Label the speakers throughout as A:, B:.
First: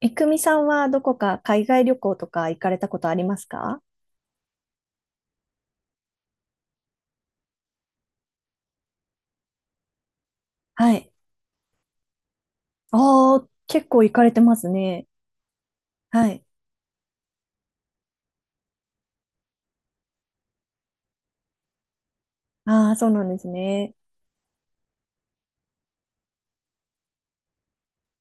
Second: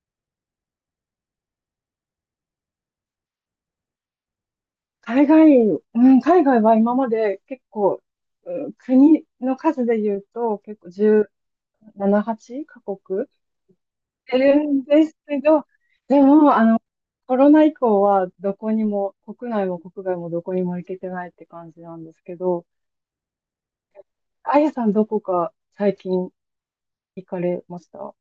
A: え、くみさんはどこか海外旅行とか行かれたことありますか？
B: 海外、うん、海外は今まで結構、うん、国の数で言うと結構
A: はい。
B: 17、8カ国
A: ああ、結構行かれ
B: い
A: てま
B: る
A: す
B: ん
A: ね。
B: ですけど、で
A: はい。
B: も、コロナ以降はどこにも、国内も国外もどこにも行けてないって感じなんですけど、
A: ああ、そうなんですね。
B: あやさんどこか最近行かれました？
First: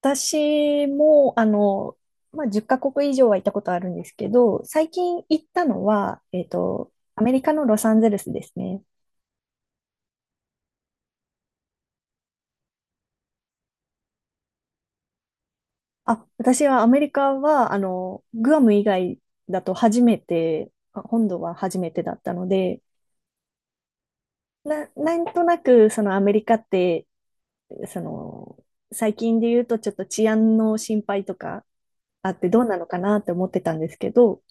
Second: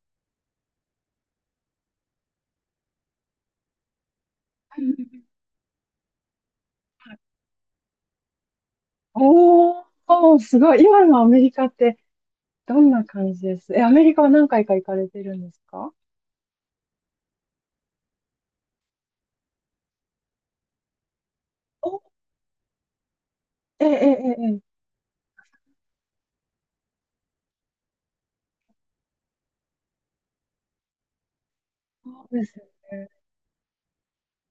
A: 私も、あの、まあ、10カ国以上は行ったことあるんですけど、最近行ったのは、アメリカのロサンゼルスですね。
B: おー、すごい。今のアメリカってどんな感じです？え、アメリカは何回か行かれてるんですか？
A: あ、私はアメリカは、あの、グアム以外だと初めて、あ、本土は初め
B: お、
A: てだったので、
B: ええええええ。
A: なんとなく、そのアメリカってその、最近で言うとちょっと治安の心配とか
B: そ
A: あ
B: う
A: っ
B: で
A: て、
B: す
A: ど
B: よ
A: うなのか
B: ね。
A: なって思ってたんですけど、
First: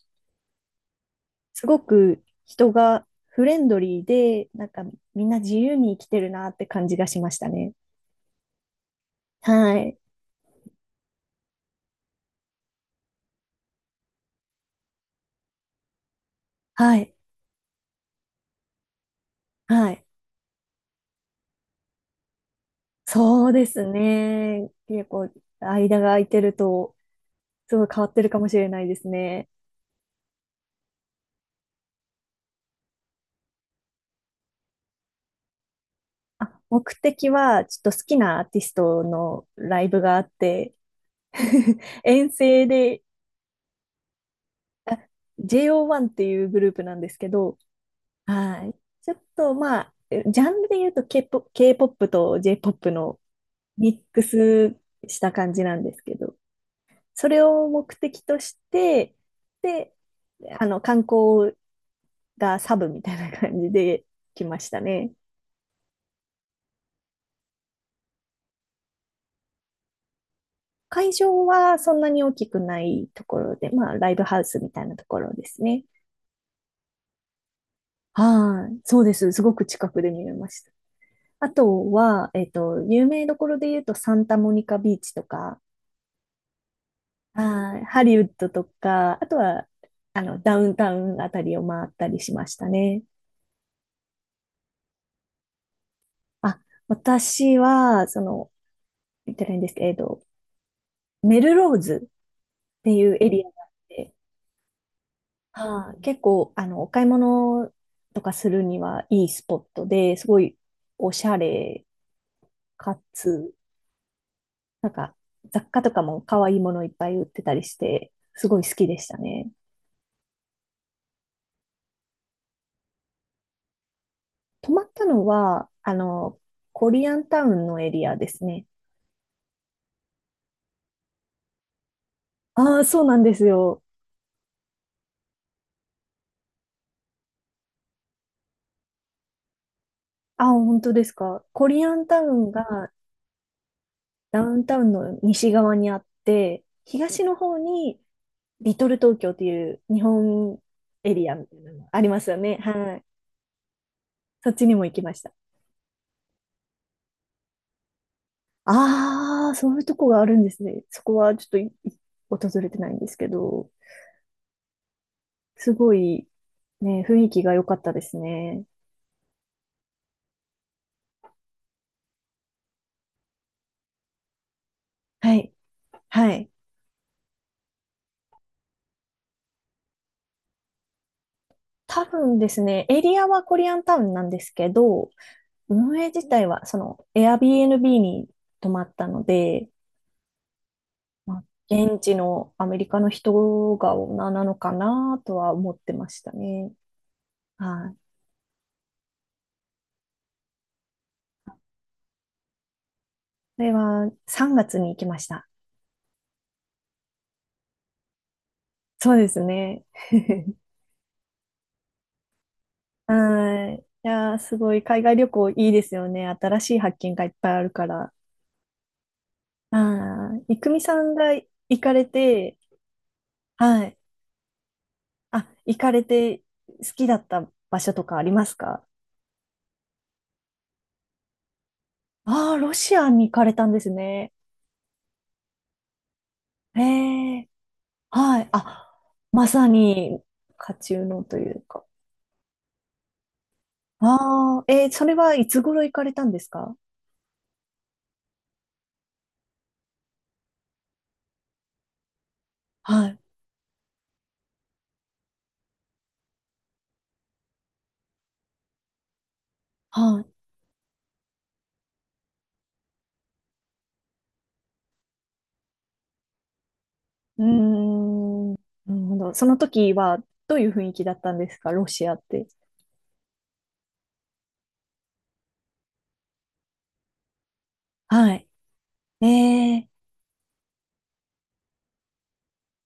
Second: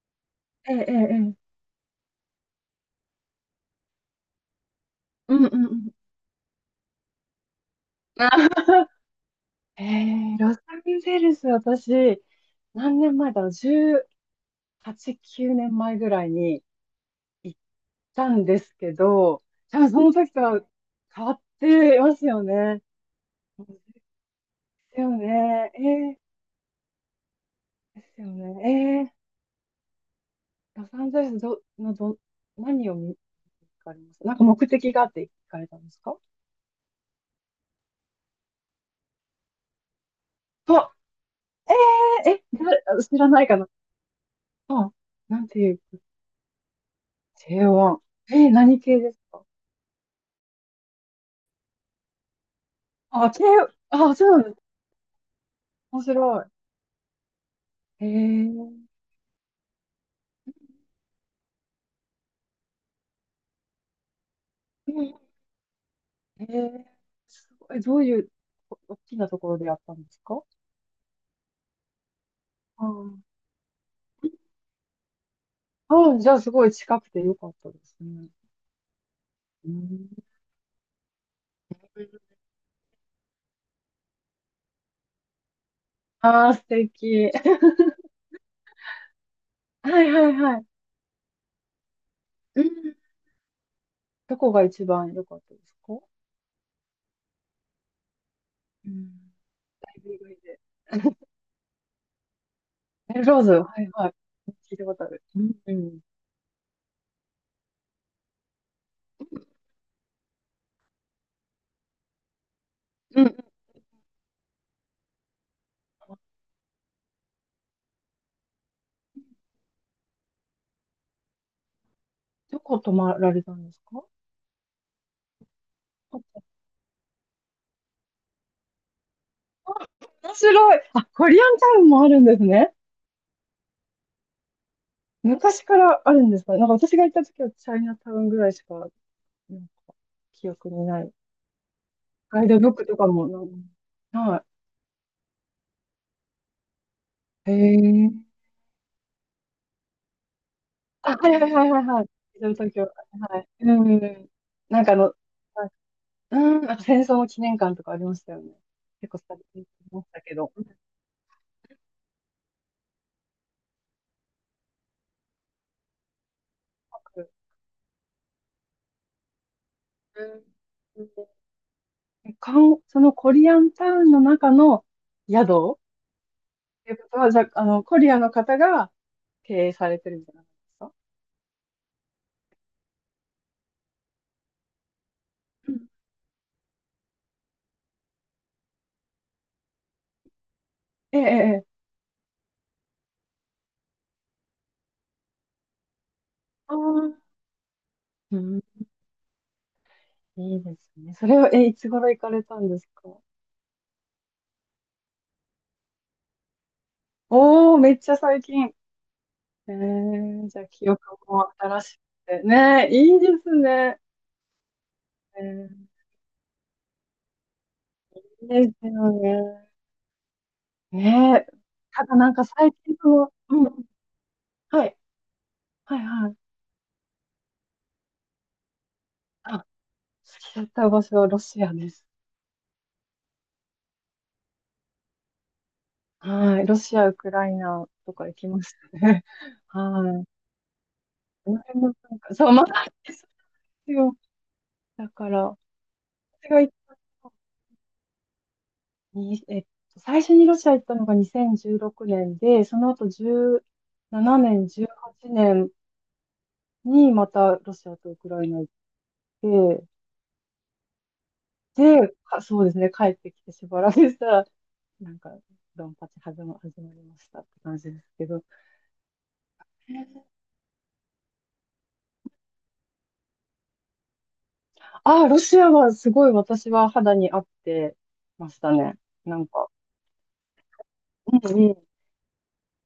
B: ええ、ええ、ええ。
A: すごく人がフレンドリーで、なんかみん
B: う
A: な
B: んう
A: 自
B: ん
A: 由
B: うん。
A: に生きてるなって感じがしましたね。
B: あー
A: は
B: え
A: い。
B: え、ロサンゼルス、私、何年前だろう、18、9年前ぐらいに
A: はい。
B: 行ったんですけど、多分
A: は
B: そ
A: い。
B: の時とは変わってますよね。
A: そうで
B: で
A: すね。
B: す
A: 結
B: よ
A: 構、
B: ね。え
A: 間が
B: え、
A: 空いてると、すごい変
B: で
A: わって
B: すよ
A: るかもしれないで
B: ね。
A: す
B: ええ、
A: ね。
B: ロサンゼルスど、のど、何を見、行かれますなんか目的があって行かれたんですか？
A: あ、目的は、ちょっと好きなアーティストのライブがあって
B: あ、え
A: 遠
B: え、え、
A: 征で、
B: だ知らないかな。あ、
A: あ、
B: なんていう。
A: JO1 っていうグループなんですけど、
B: K1。
A: はい。
B: 何系
A: ちょ
B: で
A: っ
B: すか？
A: とまあ、ジャンルで言うと K-POP、k ポップと J-POP の
B: あ、K、
A: ミッ
B: あ、
A: ク
B: そうなんです。
A: スした感じなんです
B: 面白
A: けど、
B: い。
A: それを目
B: え
A: 的とし
B: ー、
A: て、で、あの、観光がサブみたいな感じで来ましたね。
B: えー、すごい。どういう大きなところでやったんですか？
A: 会場はそんなに大きくないと
B: あ
A: ころで、まあ、ライブハウスみたいなところですね。
B: あ、あじゃあすごい近くてよかったですね。
A: はい。そうです。すごく
B: う
A: 近く
B: ん、
A: で見れました。あとは、有名どころで言うと、サンタモニカビーチとか、
B: ああ、素敵。
A: はい、ハリウッドとか、あとは、
B: はい
A: あ
B: はい
A: の、ダ
B: はい。
A: ウンタウンあたりを回ったりしまし
B: うん、
A: たね。
B: どこが一番良かったですか？
A: あ、私は、その、
B: うん。
A: 言ってないんです
B: ラ
A: け
B: イブ以
A: ど、
B: 外で。
A: メルローズっていう
B: え、
A: エ
B: ロ
A: リ
B: ー
A: アが
B: ズ、は
A: あっ
B: いは
A: て、
B: い。聞いたことある。うん。う
A: は
B: ん。
A: い、結構、あの、お買い物とかするにはいいスポットで、すごいおしゃれか
B: うん。
A: つ、なんか、雑貨とかも可愛いものいっぱい売ってたりして、すごい好きでしたね。
B: どこ泊まられたんですか？
A: 泊まったのは、あの、コリアンタウンのエリアですね。
B: 面白い。あ、コリアンタウンもあるんですね。
A: ああ、そうなんですよ。
B: 昔からあるんですか？なんか私が行った時はチャイナタウンぐらいしか、なんか
A: あ、
B: 記憶
A: 本
B: に
A: 当
B: な
A: で
B: い。
A: すか？コリアンタウ
B: ガイ
A: ン
B: ドブック
A: が
B: とかもなんか、
A: ダ
B: は
A: ウンタウンの西側にあって、東の
B: い。へ
A: 方に
B: え。
A: リトル東京という日本エ
B: あ、は
A: リ
B: い
A: アみ
B: はい
A: たい
B: は
A: な
B: いはい
A: のあ
B: はい。
A: りますよね。
B: 東京、は
A: はい。
B: い。うん。
A: そっちに
B: な
A: も
B: ん
A: 行
B: か
A: きました。
B: はいうん、なんか戦争の記念館とかありましたよね。結構され
A: ああ、
B: て
A: そういうと
B: ま
A: こ
B: した
A: があ
B: け
A: るんで
B: ど。う
A: すね。そこはちょっといい、訪れてないんですけど、すごい
B: ま
A: ね、雰囲
B: く
A: 気が良かったですね。
B: うん。うんかんそのコリアンタウンの中の
A: はい。
B: 宿っ
A: はい。
B: ていうことは、じゃあ、コリアの方が、経営されてるんじゃないですか？
A: 多分ですね、エリアはコリアンタウンなんですけど、
B: うん
A: 運営自体はその Airbnb に泊まったので、
B: ええ、
A: まあ、
B: ええ。
A: 現地のアメリカの人が女なのかなとは思ってましたね。
B: ああ、
A: はい。
B: うん、いいですね。それを、いつ頃行かれたんですか？
A: それは3月に行きました。
B: おー、めっちゃ最近。
A: そうです
B: え
A: ね。
B: え、じゃあ記憶も新しくて。ねえ、いいです
A: はい。
B: ね。
A: いやー、すごい海外旅
B: え
A: 行いいです
B: え、
A: よね。新しい発見がいっぱいあるから。
B: いいですよね。
A: はい。いくみさんが
B: ねえ、
A: 行かれ
B: ただなんか
A: て、
B: 最近う
A: は
B: ん、
A: い。
B: はい、
A: あ、行か
B: はい、
A: れ
B: はい。
A: て好きだった場所とかありますか？
B: あ、好きだった場所はロシアです。
A: ああー、ロシアに行かれたんですね。
B: はい、ロ
A: へ
B: シア、ウク
A: え、
B: ライナとか行
A: は
B: き
A: い。
B: まし
A: あ、
B: たね。
A: ま さ
B: は
A: に、
B: い。
A: 家中のとい
B: この
A: う
B: 辺
A: か。
B: もなんか、そう、まだです、
A: ああ、そ
B: だ
A: れ
B: か
A: はい
B: ら、
A: つ頃行かれたんです
B: 私が行っ
A: か？
B: たのに、最初にロシア行ったのが2016年で、その
A: は
B: 後
A: い。
B: 17年、18年にまたロシアとウクライナ行って、
A: はい。
B: で、そうですね、帰ってきてしばらくしたら、なんか、ドンパチ始まりました
A: う
B: っ
A: ー
B: て感じですけど。
A: ん。なるほど。その時はどういう雰囲気だったんですか？ロシアって。
B: ああ、ロシアはすごい私は肌に合って
A: はい。
B: ましたね。
A: え
B: なんか、
A: え、
B: うんうん、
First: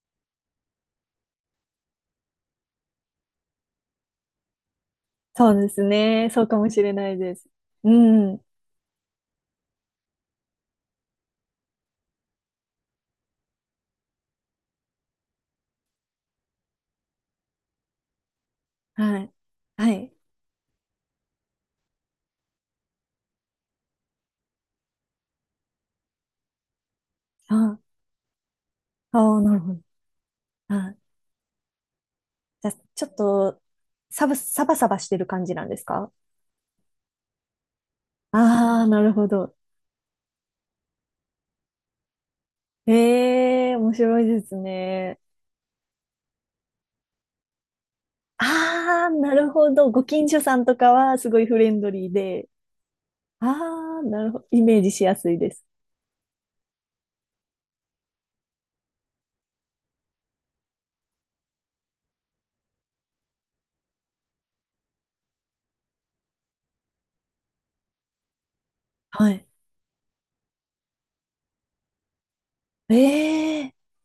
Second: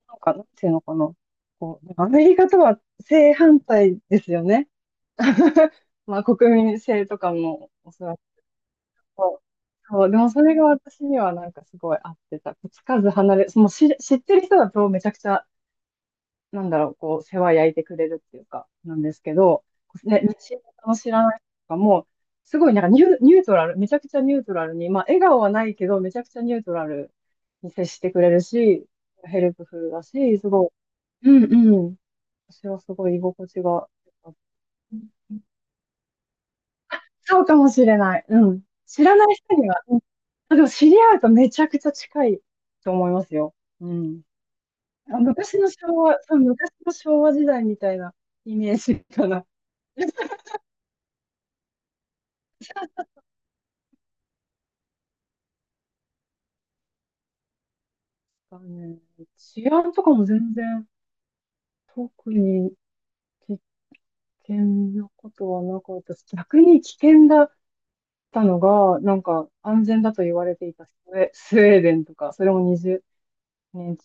B: なんか、なんていうのかな。こう、アメリカとは正反対ですよね。
A: そうで す
B: まあ、
A: ね。そう
B: 国
A: かも
B: 民
A: しれ
B: 性
A: ない
B: とか
A: です。
B: も
A: う
B: おそらく
A: ん。
B: そうそう、でもそれが私にはなんかすごい合ってた。つかず離れ、もう知ってる人だとめちゃくちゃ、なんだろう、こう、世話焼いてくれるっていうか、なんで
A: は
B: す
A: い。
B: けど、
A: はい。
B: ね、知らない人とかも、すごいなんかニュートラル、めちゃくちゃニュートラルに、まあ、笑顔はないけど、めちゃくちゃニュートラルに
A: あ
B: 接してくれるし、
A: あ、ああ、
B: ヘ
A: な
B: ル
A: る
B: プ
A: ほ
B: フ
A: ど。
B: ルだし、すご
A: はい、
B: い、うんうん、私
A: じゃあ、
B: はす
A: ちょ
B: ご
A: っ
B: い居心
A: と、
B: 地が良かっ
A: サバサバしてる
B: た、
A: 感じなんですか？
B: そうかもしれない。うん。
A: ああー、な
B: 知
A: る
B: らな
A: ほ
B: い
A: ど。
B: 人には、うん。あ、でも知り合うとめちゃくちゃ近いと思いますよ。
A: ええ、
B: う
A: 面白
B: ん。
A: いです
B: あ、
A: ね。
B: 昔の昭和、そう、昔の昭和時代みたいなイメージ
A: ああー、
B: か
A: な
B: な。
A: るほど。ご近所さんとかはすごいフレンドリーで、ああ、なるほど。イメージしやすいです。
B: だね。治安とかも全然特に危険なことはなかったし、逆に危険だったのが、なん
A: はい。
B: か安全だと言われていたスウェーデンとか、それも
A: ええ、
B: 20、ね、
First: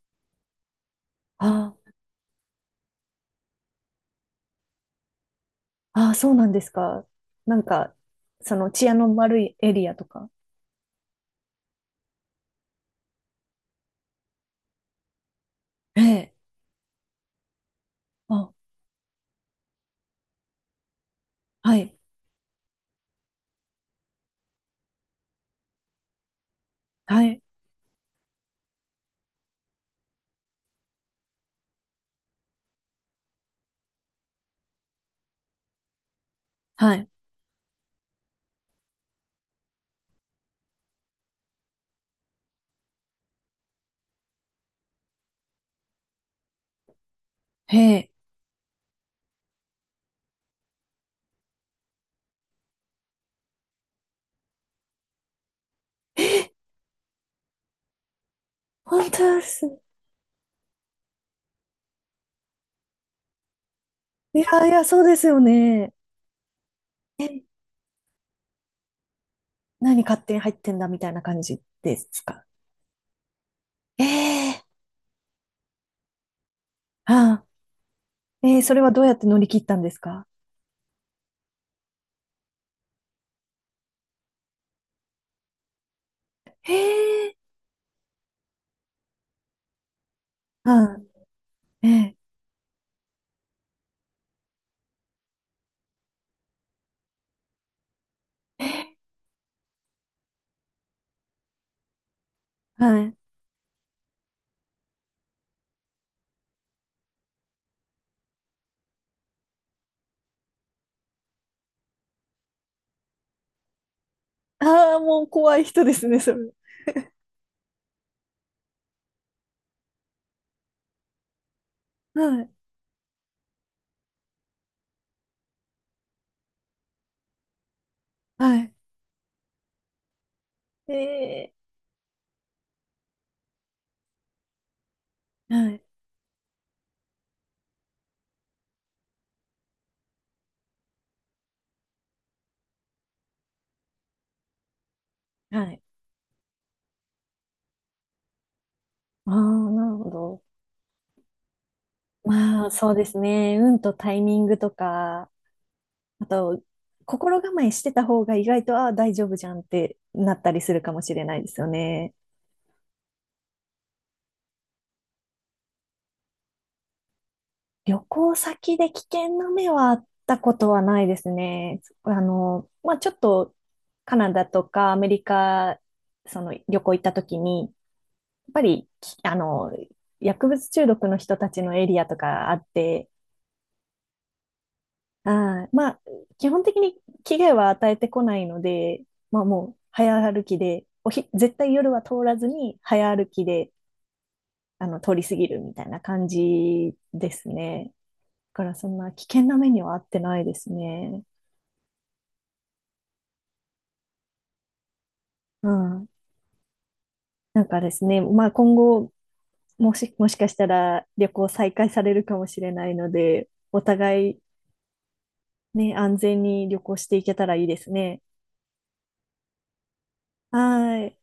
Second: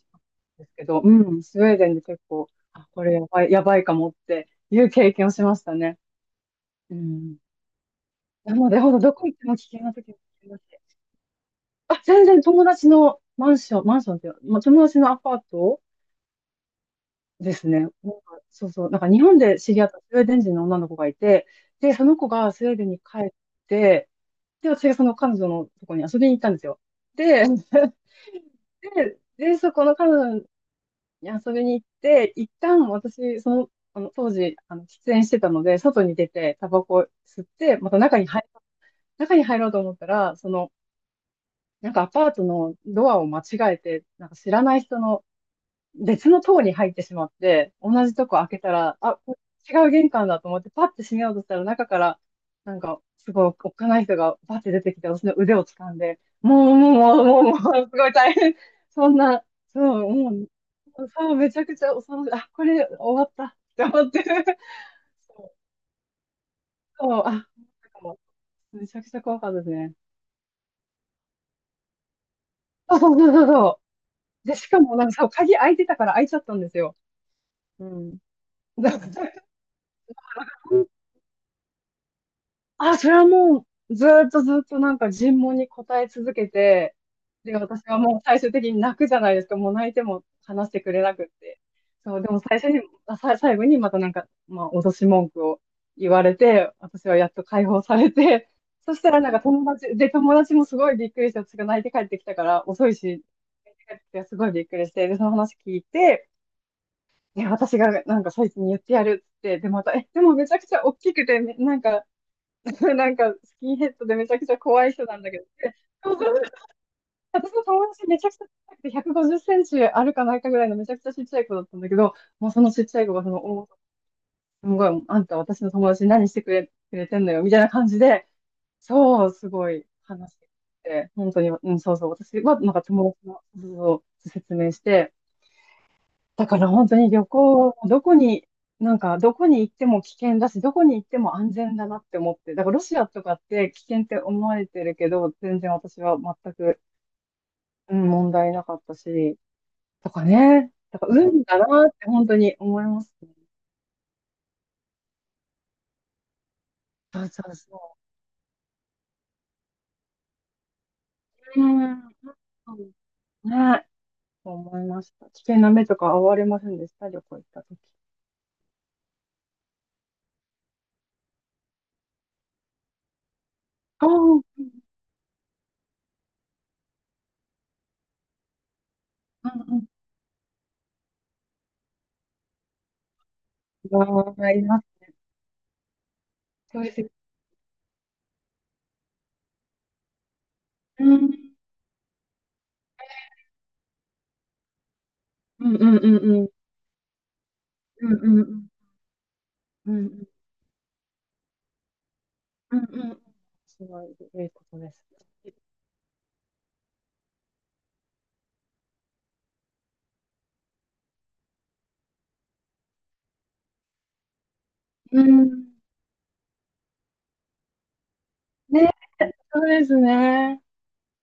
B: ですけど、うん、
A: あ
B: スウェーデンで結構、あ、これやばい、やばいかもっていう経験をしましたね。
A: あ、そうなんです
B: う
A: か？
B: ん。
A: なんか、
B: な
A: そ
B: の
A: の
B: で、
A: 治
B: ほん
A: 安
B: とど
A: の
B: こ行っ
A: 悪
B: て
A: い
B: も危
A: エ
B: 険
A: リ
B: な
A: アと
B: 時も
A: か。
B: ありますしあ、全然友達のマンションっていうか、まあ、友達のアパート
A: ええ、
B: ですね。なんか、
A: あ、
B: そうそう、なんか日本で知り合ったスウェーデン人の女の子がいて、
A: は
B: で、
A: い、
B: その子がスウェーデンに帰って、で、私がその彼女のとこに遊びに行ったんですよ。
A: はい、
B: で、で、そこの彼女に遊びに行って、一旦私、あの当時、喫煙してたので、外に出て、タバ
A: は
B: コ
A: い、
B: 吸って、また中に入ろうと思ったら、なんかアパートのドアを間違えて、なんか知らない人の別の棟に入ってしまって、
A: へ
B: 同
A: え。
B: じとこ開けたら、あ、これ違う玄関だと思って、パッて閉めようとしたら、中から、なんか、すごい、おっかない人がパッて出てきて、私の腕を掴んで、
A: え、
B: もう、もう、もう、もう、もう、すごい大変。そ
A: 本
B: ん
A: 当で
B: な、そ
A: す。
B: う、もう、そう、めちゃくちゃ恐ろしい。あ、これ終わったって思って。
A: いやいや、そうですよ
B: そう、
A: ね。
B: そうあ、なんかもうめちゃくちゃ怖かったですね。
A: 何勝手に入ってんだみたいな感じですか？
B: そうそうそうそうそ
A: え
B: う。で、
A: え、
B: しかも、なんかそう、鍵開いてたから開いちゃったんですよ。
A: あ
B: うん。
A: あ、それはどうやって乗 り切ったんですか？
B: あ、それはもう、ずーっとずーっとなんか尋問に答え続け
A: へ
B: て、
A: え、
B: で、私はもう最終的に泣くじゃないですか。もう泣いても話
A: は
B: してく
A: あ、
B: れなくって。
A: え
B: そう、でも最初に、あ、さ、最後にまたなんか、まあ、脅し文句を言われて、私はやっと解放されて、そ
A: え、
B: したらなんか友達、で、友達もすごいびっくりして、私が泣いて帰ってきたから、遅い
A: はい。
B: し、泣いて帰ってきたからすごいびっくりして、で、その話聞いて、いや、私がなんかそいつに言ってやるっつって、で、また、でもめちゃくちゃ大きくて、なんか、なんか、スキンヘッドでめちゃくちゃ怖い
A: ああ、
B: 人なん
A: もう
B: だけど、
A: 怖い人です
B: そ
A: ね、
B: うそ
A: そ
B: う
A: れ。
B: 私の友達めちゃくちゃ小さくて150センチあるかないかぐらいのめちゃくちゃちっちゃい子だったんだけど、
A: は
B: もう
A: い、
B: そのちっちゃい子がその、おーすごい、あんた私の友達に何してくれてんのよ、みたいな感じで、
A: はい。
B: そう、すごい話してく
A: え
B: れて、本当に、
A: え、
B: うん、そうそう、私はなんか友達の、そうそう説明して、
A: はい、
B: だから本当に旅行、どこに、なんかどこに行っても危険だし、どこに行っても安全だなって思って、だからロシアとかって危険って思われてるけど、全
A: は
B: 然
A: い。
B: 私は全く、うん、問題なかった
A: ああ、
B: し、
A: なるほ
B: とか
A: ど。
B: ね、だから運だなって本当に
A: まあ、
B: 思い
A: そう
B: ま
A: で
B: す
A: す
B: ね。
A: ね。運とタイミングとか、あと、
B: そう
A: 心
B: そう
A: 構えして
B: そ
A: た方が意外と、ああ、大丈夫じゃんってなったりするかもしれないです
B: う。う
A: よ
B: ん、うん
A: ね。
B: ね、そう思いました。危険な目とか遭われませんでした、旅行行った時。
A: 旅行先で危険な目はあったことはないですね。あの、まあ、ちょっと
B: ああ、
A: カナ
B: う
A: ダ
B: ん
A: とかアメリカ、その旅行行った時に、やっぱり、あの、
B: う
A: 薬物中毒の人たちのエリアとかあって、
B: ん。わあ、います。
A: あー、まあ、基本的
B: そうで
A: に
B: す。
A: 危害は与えてこないので、まあ、もう早歩きで、
B: うん、
A: 絶対夜は通らずに早歩きで、あの、通り過ぎる
B: う
A: み
B: んう
A: たい
B: ん
A: な
B: うん
A: 感
B: うん。
A: じですね。
B: うんうんう
A: だ
B: ん。
A: からそんな危険な目に
B: う
A: はあ
B: んう
A: って
B: ん
A: ないですね。
B: うんうん。すごい良いことです。
A: うん。なんかですね、まあ、今後、もしかしたら旅行再開されるかもしれないので、お互い
B: うん。
A: ね、安全に旅行していけたらいいですね。
B: ね、そうです
A: は
B: ね。
A: ーい。